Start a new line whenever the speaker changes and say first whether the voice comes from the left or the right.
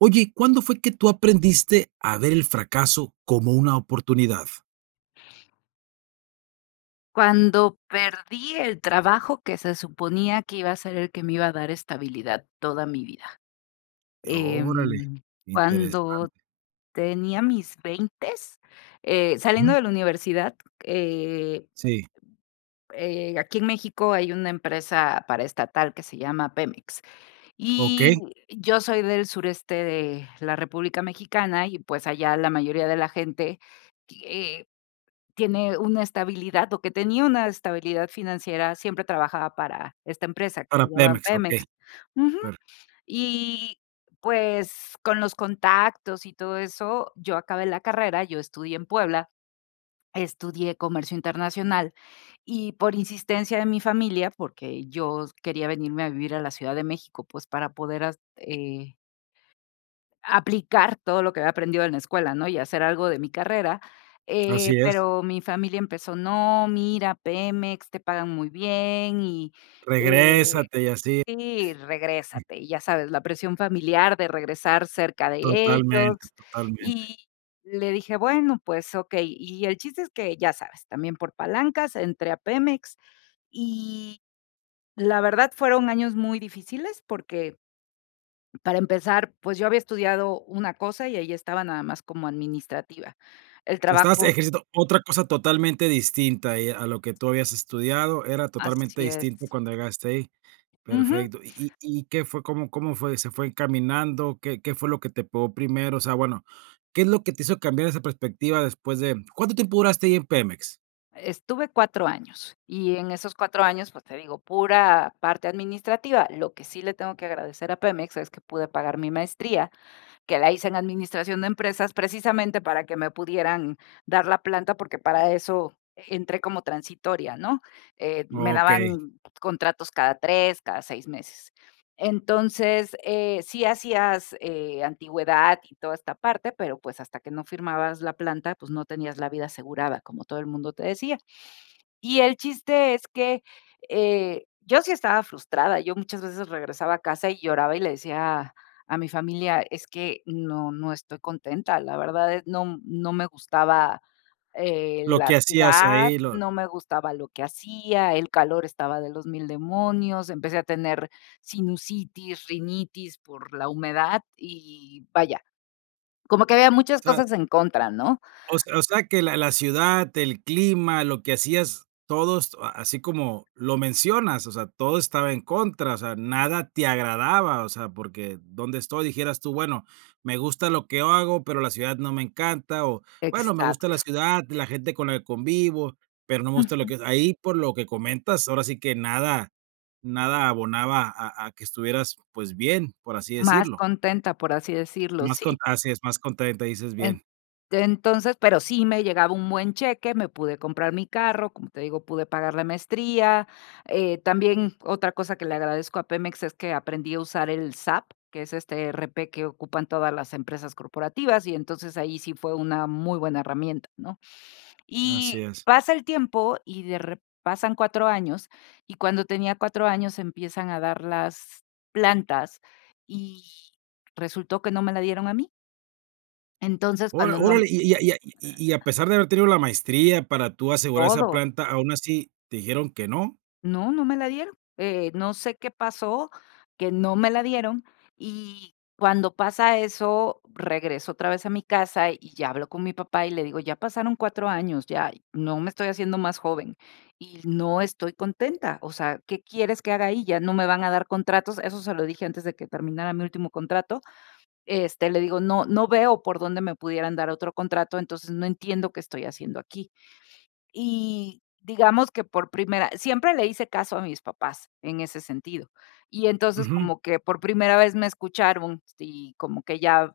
right: Oye, ¿cuándo fue que tú aprendiste a ver el fracaso como una oportunidad?
left: Cuando perdí el trabajo que se suponía que iba a ser el que me iba a dar estabilidad toda mi vida.
right: Y órale,
left: Em, cuando
right: interesante.
left: tenía mis veintes, eh, saliendo
right: Ujú.
left: de la universidad, eh
right: Sí.
left: eh, aquí en México hay una empresa paraestatal que se llama Pemex y
right: Okey.
left: yo soy del sureste de la República Mexicana y, pues, allá la mayoría de la gente y, eh, tiene una estabilidad o que tenía una estabilidad financiera, siempre trabajaba para esta empresa que
right: Para
left: se llaman
right: Pemex,
left: Pemex.
right: okey.
left: Ujú
right: Per
left: y pues con los contactos y todo eso, yo acabé la carrera, yo estudié en Puebla, estudié comercio internacional, y por insistencia de mi familia, porque yo s quería venirme a vivir a la Ciudad de México, pues para poder as eh aplicar todo lo que había aprendido en la escuela, ¿no?, y hacer algo de mi carrera, eh,
right: Así es.
left: pero mi familia empezó: "No, mira, Pemex, te pagan muy bien". Y, eh,
right: Regrésate y así.
left: sí, regrésate. Y ya sabes, la presión familiar de regresar cerca de
right: Totalmente,
left: ellos.
right: totalmente.
left: Y le dije: "Bueno, pues, okey". Y el chiste es que, ya sabes, también por palancas entré a Pemex y la verdad fueron años muy difíciles, porque para empezar, pues yo había estudiado una cosa y ahí estaba nada más como administrativa. El
right: O sea, estabas
left: trabajo
right: ejerciendo otra cosa totalmente distinta y, a lo que tú habías estudiado, era totalmente
left: Así
right: distinto
left: es.
right: cuando llegaste ahí.
left: Ujú.
right: Perfecto, ¿y y y qué fue cómo cómo fue? ¿Se fue encaminando? ¿Qué qué fue lo que te pegó primero? O sea, bueno, ¿qué es lo que te hizo cambiar esa perspectiva después de cuánto tiempo duraste ahí en Pemex?
left: Estuve 4 años, y en esos 4 años, pues, te digo, pura parte administrativa, lo que sí le tengo que agradecer a Pemex es que pude pagar mi maestría, que la hice en administración de empresas, precisamente para que me pudieran dar la planta, porque para eso entré como transitoria, ¿no?, eh, me
right: Okey.
left: daban contratos cada 3, cada 6 meses. Entonces, eh, sí hacías, eh, antigüedad y toda esta parte, pero, pues, hasta que no firmabas la planta, pues, no tenías la vida asegurada, como todo el mundo te decía. Y el chiste es que, eh, yo sí estaba frustrada, yo muchas veces regresaba a casa y lloraba y le decía a mi familia: "Es que no no estoy contenta", la verdad es no m no me gustaba, eh,
right: Lo
left: la
right: que hacías
left: ciudad,
right: ahí, lo
left: no me gustaba lo que hacía, el calor estaba de los 1000 demonios, empecé a tener sinusitis, rinitis por la humedad y, vaya, como que había muchas
right: Sabes
left: cosas en contra, ¿no?
right: O s o sea, que la la ciudad, el clima, lo que hacías todos a así como lo mencionas, o sea, todo estaba en contra, o sea, nada te agradaba, o sea, porque donde estoy, dijeras tú, bueno, me gusta lo que hago, pero la ciudad no me encanta, o bueno, me gusta la
left: Exacto.
right: ciudad, la gente con la que convivo, pero no me gusta lo
left: Ujú.
right: que ahí por lo que comentas, ahora sí que nada nada abonaba a a que estuvieras, pues, bien, por así
left: Más
right: decirlo.
left: contenta, por así decirlo,
right: Más con
left: sí.
right: así es más contenta, dices
left: En
right: bien.
left: entonces, pero sí me llegaba un buen cheque, me pude comprar mi carro, como te digo, pude pagar la maestría, eh, también otra cosa que le agradezco a Pemex es que aprendí a usar el SAP, que es este ERP que ocupan todas las empresas corporativas, y entonces ahí sí fue una muy buena herramienta, ¿no?,
right: Así
left: y
right: es.
left: pasa el tiempo y de rep pasan 4 años, y cuando tenía 4 años empiezan a dar las plantas, y resultó que no me la dieron a mí. Entonces,
right: Óra
left: cuando no m
right: órale, y y a y a y y a pesar de haber tenido la maestría para tú asegurar esa
left: Todo.
right: planta, aún así, ¿te dijeron que no?
left: No no me la dieron, eh, no sé qué pasó, que no me la dieron, y cuando pasa eso, regreso otra vez a mi casa y ya habló con mi papá y le digo: "Ya pasaron 4 años, ya, no me estoy haciendo más joven y no estoy contenta, o sea, ¿qué quieres que haga ahí?, ya no me van a dar contratos", eso se lo dije antes de que terminara mi último contrato. Este, le digo: "No no veo por dónde me pudieran dar otro contrato, entonces no entiendo qué estoy haciendo aquí", y digamos que por primera, siempre le hice caso a mis papás en ese sentido, y entonces
right: Ujú.
left: como que por primera vez me escucharon, sí, como que ya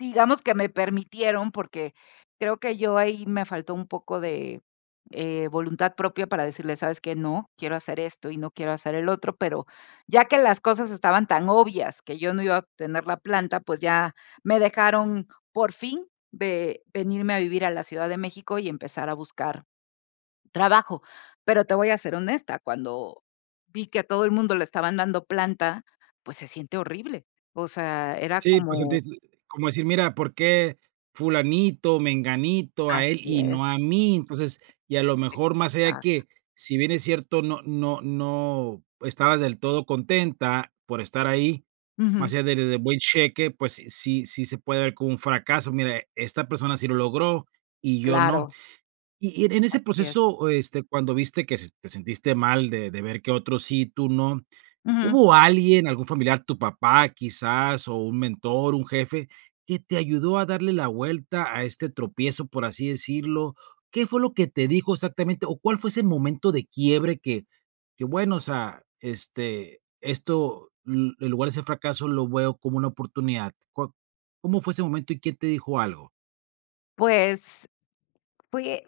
left: digamos que me permitieron, porque creo que yo ahí me faltó un poco de, eh, voluntad propia para decirles: "¿Sabes qué?, no, quiero hacer esto y no quiero hacer el otro", pero ya que las cosas estaban tan obvias que yo no iba a obtener la planta, pues ya me dejaron por fin ve venirme a vivir a la Ciudad de México y empezar a buscar trabajo. Pero te voy a ser honesta, cuando vi que a todo el mundo le estaban dando planta, pues se siente horrible. O sea, era
right: Sí, pues
left: como
right: sentiste, como decir, mira, ¿por qué fulanito, menganito, a él
left: Así
right: y
left: es.
right: no a mí?, entonces, y a lo mejor más allá
left: [unintelligible]
right: que, si bien es cierto, no no no estabas del todo contenta por estar ahí,
left: Ujú.
right: más allá del de buen cheque, pues sí sí se puede ver como un fracaso, mira, esta persona sí lo logró y yo no.
left: Claro.
right: Y y en ese
left: Así es.
right: proceso, este, cuando viste que se te sentiste mal de de ver que otros sí, y tú no,
left: Ujú.
right: ¿hubo alguien, algún familiar, tu papá quizás, o un mentor, un jefe, que te ayudó a darle la vuelta a este tropiezo, por así decirlo? ¿Qué fue lo que te dijo exactamente?, o, ¿cuál fue ese momento de quiebre que que bueno, o sea, este, esto, mm, en lugar de ese fracaso lo veo como una oportunidad? ¿Có cómo fue ese momento y quién te dijo algo?
left: Pues, fui eh,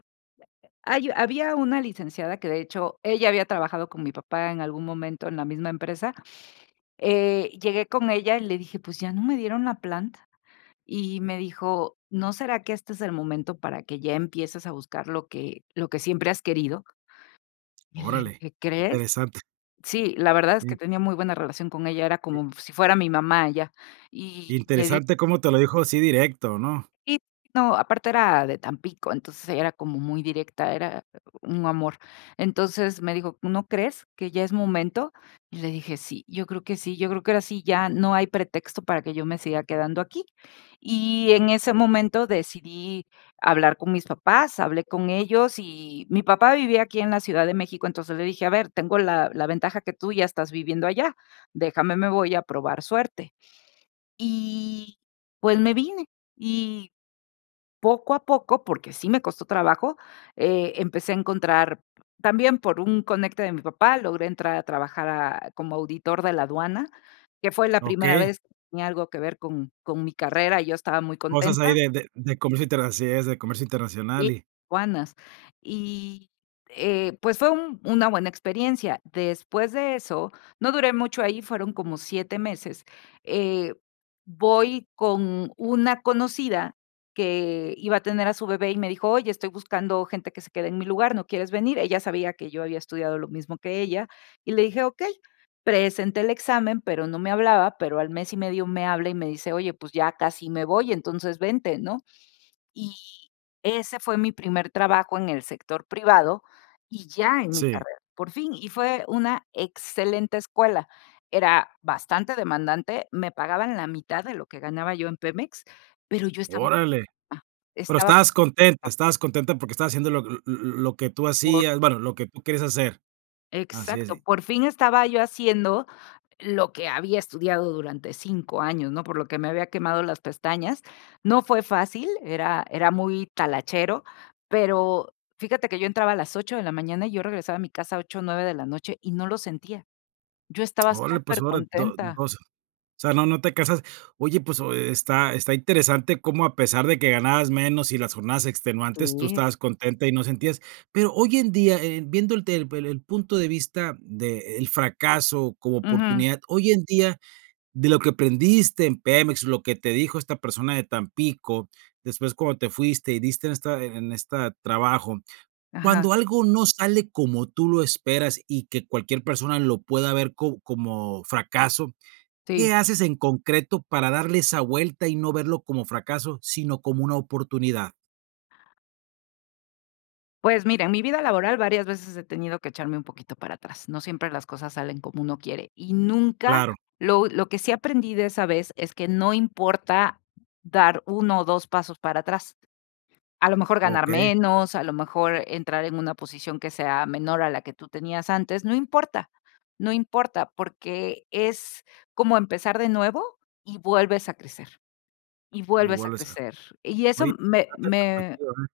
left: hay había una licenciada que, de hecho, ella había trabajado con mi papá en algún momento en la misma empresa, eh, llegué con ella y le dije: "Pues, ya no me dieron la planta". Y me dijo: "¿No será que este es el momento para que ya empieces a buscar lo que lo que siempre has querido?" Y le
right: Órale,
left: dije: "¿Crees?",
right: interesante.
left: sí, la verdad es
right: Sí.
left: que tenía muy buena relación con ella, era
right: [unintelligible]
left: como mm si fuera mi mamá ella, y le di
right: Interesante como te lo dijo así directo, ¿no?
left: y, no, aparte era de Tampico, entonces era como muy directa, era un amor, entonces me dijo: "¿No crees que ya es momento?". Y le dije: "Sí, yo creo que sí, yo creo que ahora sí, ya no hay pretexto para que yo me siga quedando aquí". Y en ese momento decidí hablar con mis papás, hablé con ellos y mi papá vivía aquí en la Ciudad de México, entonces, le dije: "A ver, tengo la la ventaja que tú ya estás viviendo allá, déjame, me voy a probar suerte". Y, pues, me vine y poco a poco, porque sí me costó trabajo, eh, empecé a encontrar también por un conecte de mi papá, logré entrar a trabajar a como auditor de la aduana, que fue la primera
right: Okey.
left: vez tenía algo que ver con con mi carrera y yo estaba muy
right: Cosas ahí
left: contenta.
right: de de de comercio internacional, es de comercio
left: Y
right: internacional y
left: aduanas, y, eh, pues fue un una buena experiencia. Después de eso, no duré mucho ahí, fueron como 7 meses, eh, voy con una conocida que iba a tener a su bebé y me dijo: "Oye, estoy buscando gente que se quede en mi lugar, ¿no quieres venir?", ella sabía que yo había estudiado lo mismo que ella, y le dije: 'Okey", presenté el examen, pero no me hablaban, pero al mes y medio me habla y me dice: "Oye, pues ya casi me voy, entonces vente", ¿no?, y ese fue mi primer trabajo en el sector privado y ya en mi
right: Sí.
left: carrera, por fin, y fue una excelente escuela, era bastante demandante, me pagaban la mitad de lo que ganaba yo en Pemex, pero yo estaba
right: Órale,
left: [unintelligible]
right: pero
left: estaba
right: estabas contenta,
left: [unintelligible]
right: estabas contenta porque estabas haciendo lo l l l lo que tú
left: Por
right: hacías, bueno, lo que tú quieres hacer. Así
left: Exacto,
right: así.
left: por fin estaba yo haciendo lo que había estudiado durante 5 años, ¿no?, por lo que me había quemado las pestañas. No fue fácil, era era muy talachero, pero fíjate que yo entraba a las 8 de la mañana y yo regresaba a mi casa 8, 9 de la noche y no lo sentía, yo estaba
right: Órale, pues, óra [unintelligible]
left: supercontenta.
right: o sea, no no te casas. Oye, pues, oh está está interesante cómo, a pesar de que ganabas menos y las jornadas extenuantes, tú
left: Sí.
right: estabas contenta y no sentías. Pero hoy en día, eh, viendo el tel el el punto de vista de el fracaso como
left: Ujú.
right: oportunidad, hoy en día, de lo que aprendiste en Pemex, lo que te dijo esta persona de Tampico, después cuando te fuiste y diste en esta en esta trabajo,
left: Ajá.
right: cuando algo no sale como tú lo esperas y que cualquier persona lo pueda ver co como fracaso,
left: Sí.
right: ¿qué haces en concreto para darle esa vuelta y no verlo como fracaso, sino como una oportunidad?
left: Pues, mira, en mi vida laboral varias veces he tenido que echarme un poquito para atrás. No siempre las cosas salen como uno quiere. Y nunca
right: Claro.
left: lo lo que sí aprendí de esa vez es que no importa dar 1 o 2 pasos para atrás. A lo mejor ganar
right: Okey.
left: menos, a lo mejor entrar en una posición que sea menor a la que tú tenías antes, no importa no importa, porque es como empezar de nuevo y vuelves a crecer y vuelves a
right: Igual esa.
left: crecer. Y eso
right: Oye,
left: me me,
right: [unintelligible]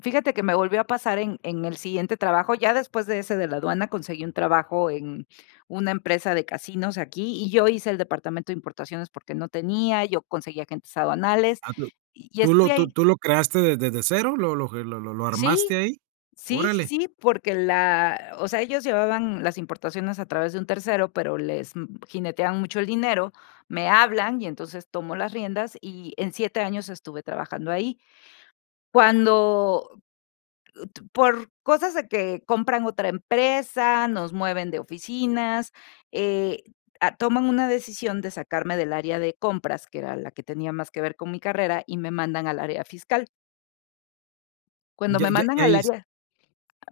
left: fíjate que me volvió a pasar en en el siguiente trabajo. Ya después de ese de la aduana, conseguí un trabajo en una empresa de casinos aquí, y yo hice el departamento de importaciones porque no tenía, yo conseguí agentes aduanales,
right: Ah, pero,
left: y y
right: ¿tú
left: estuve
right: lo, tú
left: ahí.
right: tú lo creaste desde de cero? ¿Lo lo lo lo lo
left: Sí
right: armaste ahí?
left: sí sí
right: Órale.
left: sí, porque la, o sea, ellos llevaban las importaciones a través de un tercero, pero les mm, jineteaban mucho el dinero, me hablan y entonces tomo las riendas, y en 7 años estuve trabajando ahí. Cuando, u tu por cosas de que compran otra empresa, nos mueven de oficinas, eh, t ah, toman una decisión de sacarme del área de compras, que era la que tenía más que ver con mi carrera, y me mandan al área fiscal. Cuando
right: Ya
left: me
right: ya
left: mandan
right: ya
left: al
right: ahí es.
left: área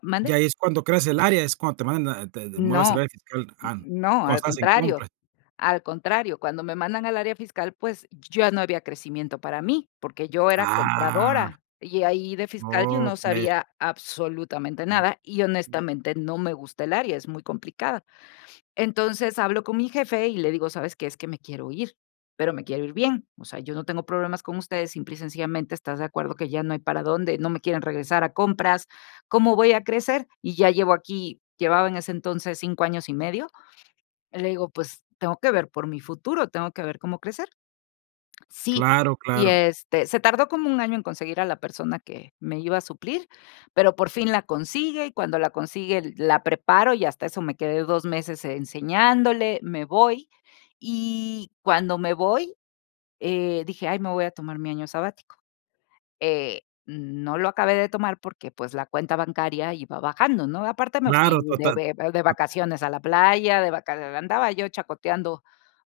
left: ¿mande?
right: Ya ahí es cuando creas el área, es cuando te mandan, te de mueves el
left: No,
right: área fiscal, ah,
left: no,
right: cuando
left: al
right: estabas en
left: contrario.
right: compras.
left: Al contrario, cuando me mandan al área fiscal, pues, y ya no había crecimiento para mí, porque yo era
right: Ah.
left: compradora. Y ahí de fiscal yo no
right: Okey.
left: sabía absolutamente nada y, honestamente, no me gusta el área, es muy complicada. Entonces, hablo con mi jefe y le digo: "¿Sabes qué? Es que me quiero ir, pero me quiero ir bien. O sea, yo no tengo problemas con ustedes, simple y sencillamente, ¿estás de acuerdo que ya no hay para dónde? No me quieren regresar a compras, ¿cómo voy a crecer? Y ya llevo aquí" llevaba en ese entonces 5 años y medio. Le digo: "Pues, tengo que ver por mi futuro, tengo que ver cómo crecer". Sí
right: Claro,
left: y
right: claro.
left: este, se tardó como un año en conseguir a la persona que me iba a suplir, pero por fin la consigue y cuando la consigue la preparo y hasta eso me quedé 2 meses e enseñándole. Me voy. Y cuando me voy, eh, dije: "Ay, me voy a tomar mi año sabático". Eh, mm, no lo acabé de tomar porque, pues, la cuenta bancaria iba bajando, ¿no? Aparte, me fui
right: Claro,
left: de
right: total.
left: be de vacaciones a la playa, de vaca andaba yo chacoteando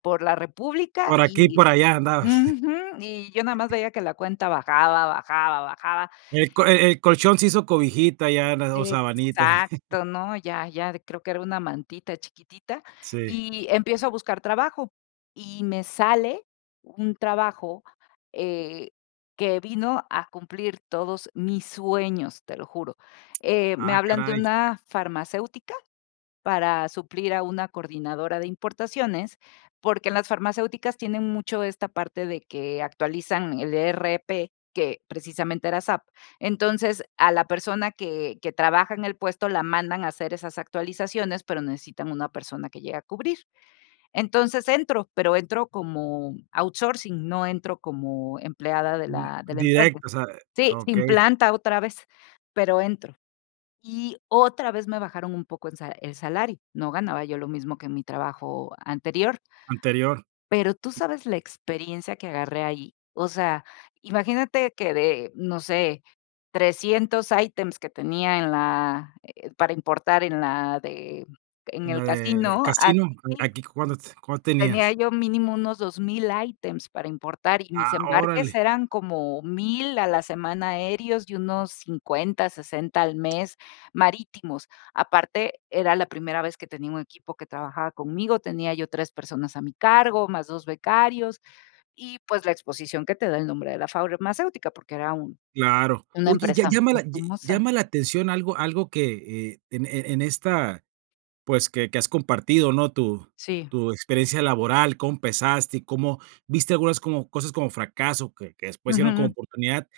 left: por la república
right: Por aquí y
left: y
right: por allá andabas.
left: ujú, y yo nada más veía que la cuenta bajaba, bajaba, bajaba.
right: El co e el colchón se hizo cobijita ya eran o sabanitas.
left: Exacto, ¿no? Ya ya creo que era una mantita chiquitita
right: Sí.
left: y empiezo a buscar trabajo y me sale un trabajo, eh, que vino a cumplir todos mis sueños, te lo juro. Eh, me
right: Ah,
left: hablan de
right: caray.
left: una farmacéutica para suplir a una coordinadora de importaciones, porque en las farmacéuticas tienen mucho esta parte de que actualizan el ERP, que precisamente era SAP. Entonces, a la persona que que trabaja en el puesto la mandan a hacer esas actualizaciones, pero necesitan una persona que llegue a cubrir. Entonces entro, pero entro como outsourcing, no entro como empleada de
right: D
left: la de la empresa.
right: directo, o sea, eh,
left: Sí, sin
right: okey.
left: planta otra vez, pero entro. Y otra vez me bajaron un poco en salario el salario. No ganaba yo lo mismo que en mi trabajo anterior.
right: Anterior.
left: Pero tú sabes la experiencia que agarré ahí. O sea, imagínate que de, no sé, 300 ítems que tenía en la, eh, para importar en la de en
right: ¿En
left: el
right: la de, eh,
left: casino,
right: casino? Eh,
left: aquí
right: aquí. ¿Cuant cuánto
left: tenía
right: tenías?
left: yo mínimo unos 2000 ítems para importar, y mis
right: Ah,
left: embarques
right: órale.
left: eran como 1000 a la semana aéreos y unos 50, 60 al mes marítimos. Aparte, era la primera vez que tenía un equipo que trabajaba conmigo, tenía yo 3 personas a mi cargo, más 2 becarios, y, pues, la exposición que te da el nombre de la farmacéutica, porque era un
right: Claro,
left: una
right: oye, ya
left: empresa
right: ya llama
left: muy
right: la ye
left: famosa.
right: llama la atención algo algo que e e en e en esta, pues, que que has compartido, ¿no? Tu
left: Sí.
right: tu experiencia laboral, cómo empezaste y cómo, viste algunas como cosas como fracaso que que después se hicieron como
left: Ujù.
right: oportunidad.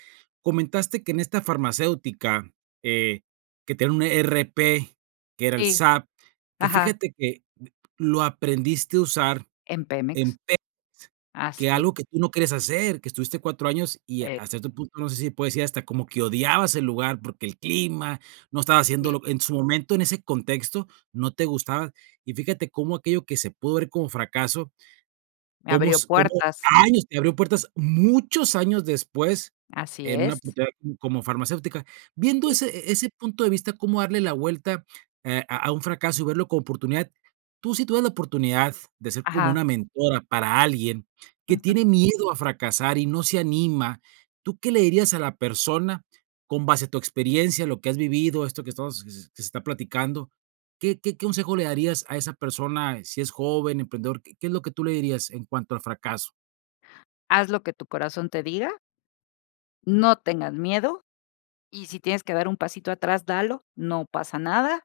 right: Comentaste que en esta farmacéutica que que, eh, tienen un ERP, que era el
left: Sí,
right: SAP, que
left: ajá.
right: fíjate que, eh, lo aprendiste a usar
left: En
right: en
left: Pemex.
right: [unintelligible] que
left: Así es.
right: algo que tú no quieres hacer, que estuviste 4 años y
left: Sí.
right: hasta cierto otro punto, no sé si se puede decir hasta como que odiabas el lugar porque el clima, no estaba
left: Sí.
right: haciéndolo en su momento en ese contexto no te gustaba, y fíjate cómo aquello que se pudo ver como fracaso,
left: Me
right: como
left: abrió
right: s como
left: puertas.
right: años te abrió puertas muchos años después
left: Así
right: en una pues
left: es.
right: ya como farmacéutica, viendo
left: Sí.
right: ese e e ese punto de vista, cómo darle la vuelta, eh, a a un fracaso y verlo como oportunidad, tú sí tuvieras la oportunidad de ser como
left: Ajá.
right: una mentora para alguien que
left: Ujù.
right: tiene miedo a fracasar y no se anima, ¿tú qué le dirías a la persona con base a tu experiencia, lo que has vivido, esto que estamos s s que se está platicando? ¿Qué qué qué consejo le darías a esa persona, eh, si es joven, emprendedor? ¿Qué qué es lo que tú le dirías en cuanto al fracaso?
left: Haz lo que tu corazón te diga. No tengas miedo, Y sí tienes que dar un pasito atrás, dalo, no pasa nada.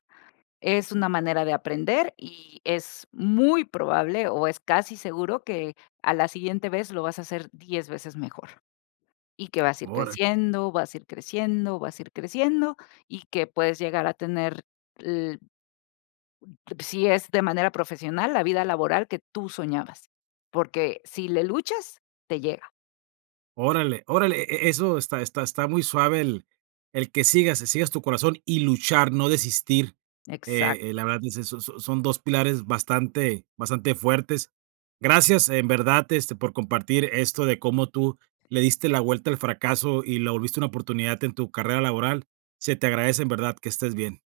left: Es una manera de aprender y es muy probable o es casi seguro que a la siguiente vez lo vas a hacer 10 veces mejor y que vas a ir
right: Órale.
left: creciendo, vas a ir creciendo, vas a ir creciendo y que puedes llegar a tener, l si es de manera profesional, la vida laboral que tú soñabas. Porque si le luchas, te llega.
right: Órale órale e e eso está está está muy suave el el que sigas que sigas tu corazón y luchar, no desistir. Eh eh, la
left: Exacto.
right: verdad, pues eso so so son 2 pilares bastante bastante fuertes. Gracias en verdad este por compartir esto de como tú le diste la vuelta al fracaso y lo volviste una oportunidad en tu carrera laboral. Se te agradece en verdad, que estés bien.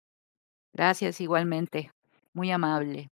left: Gracias, igualmente. Muy amable.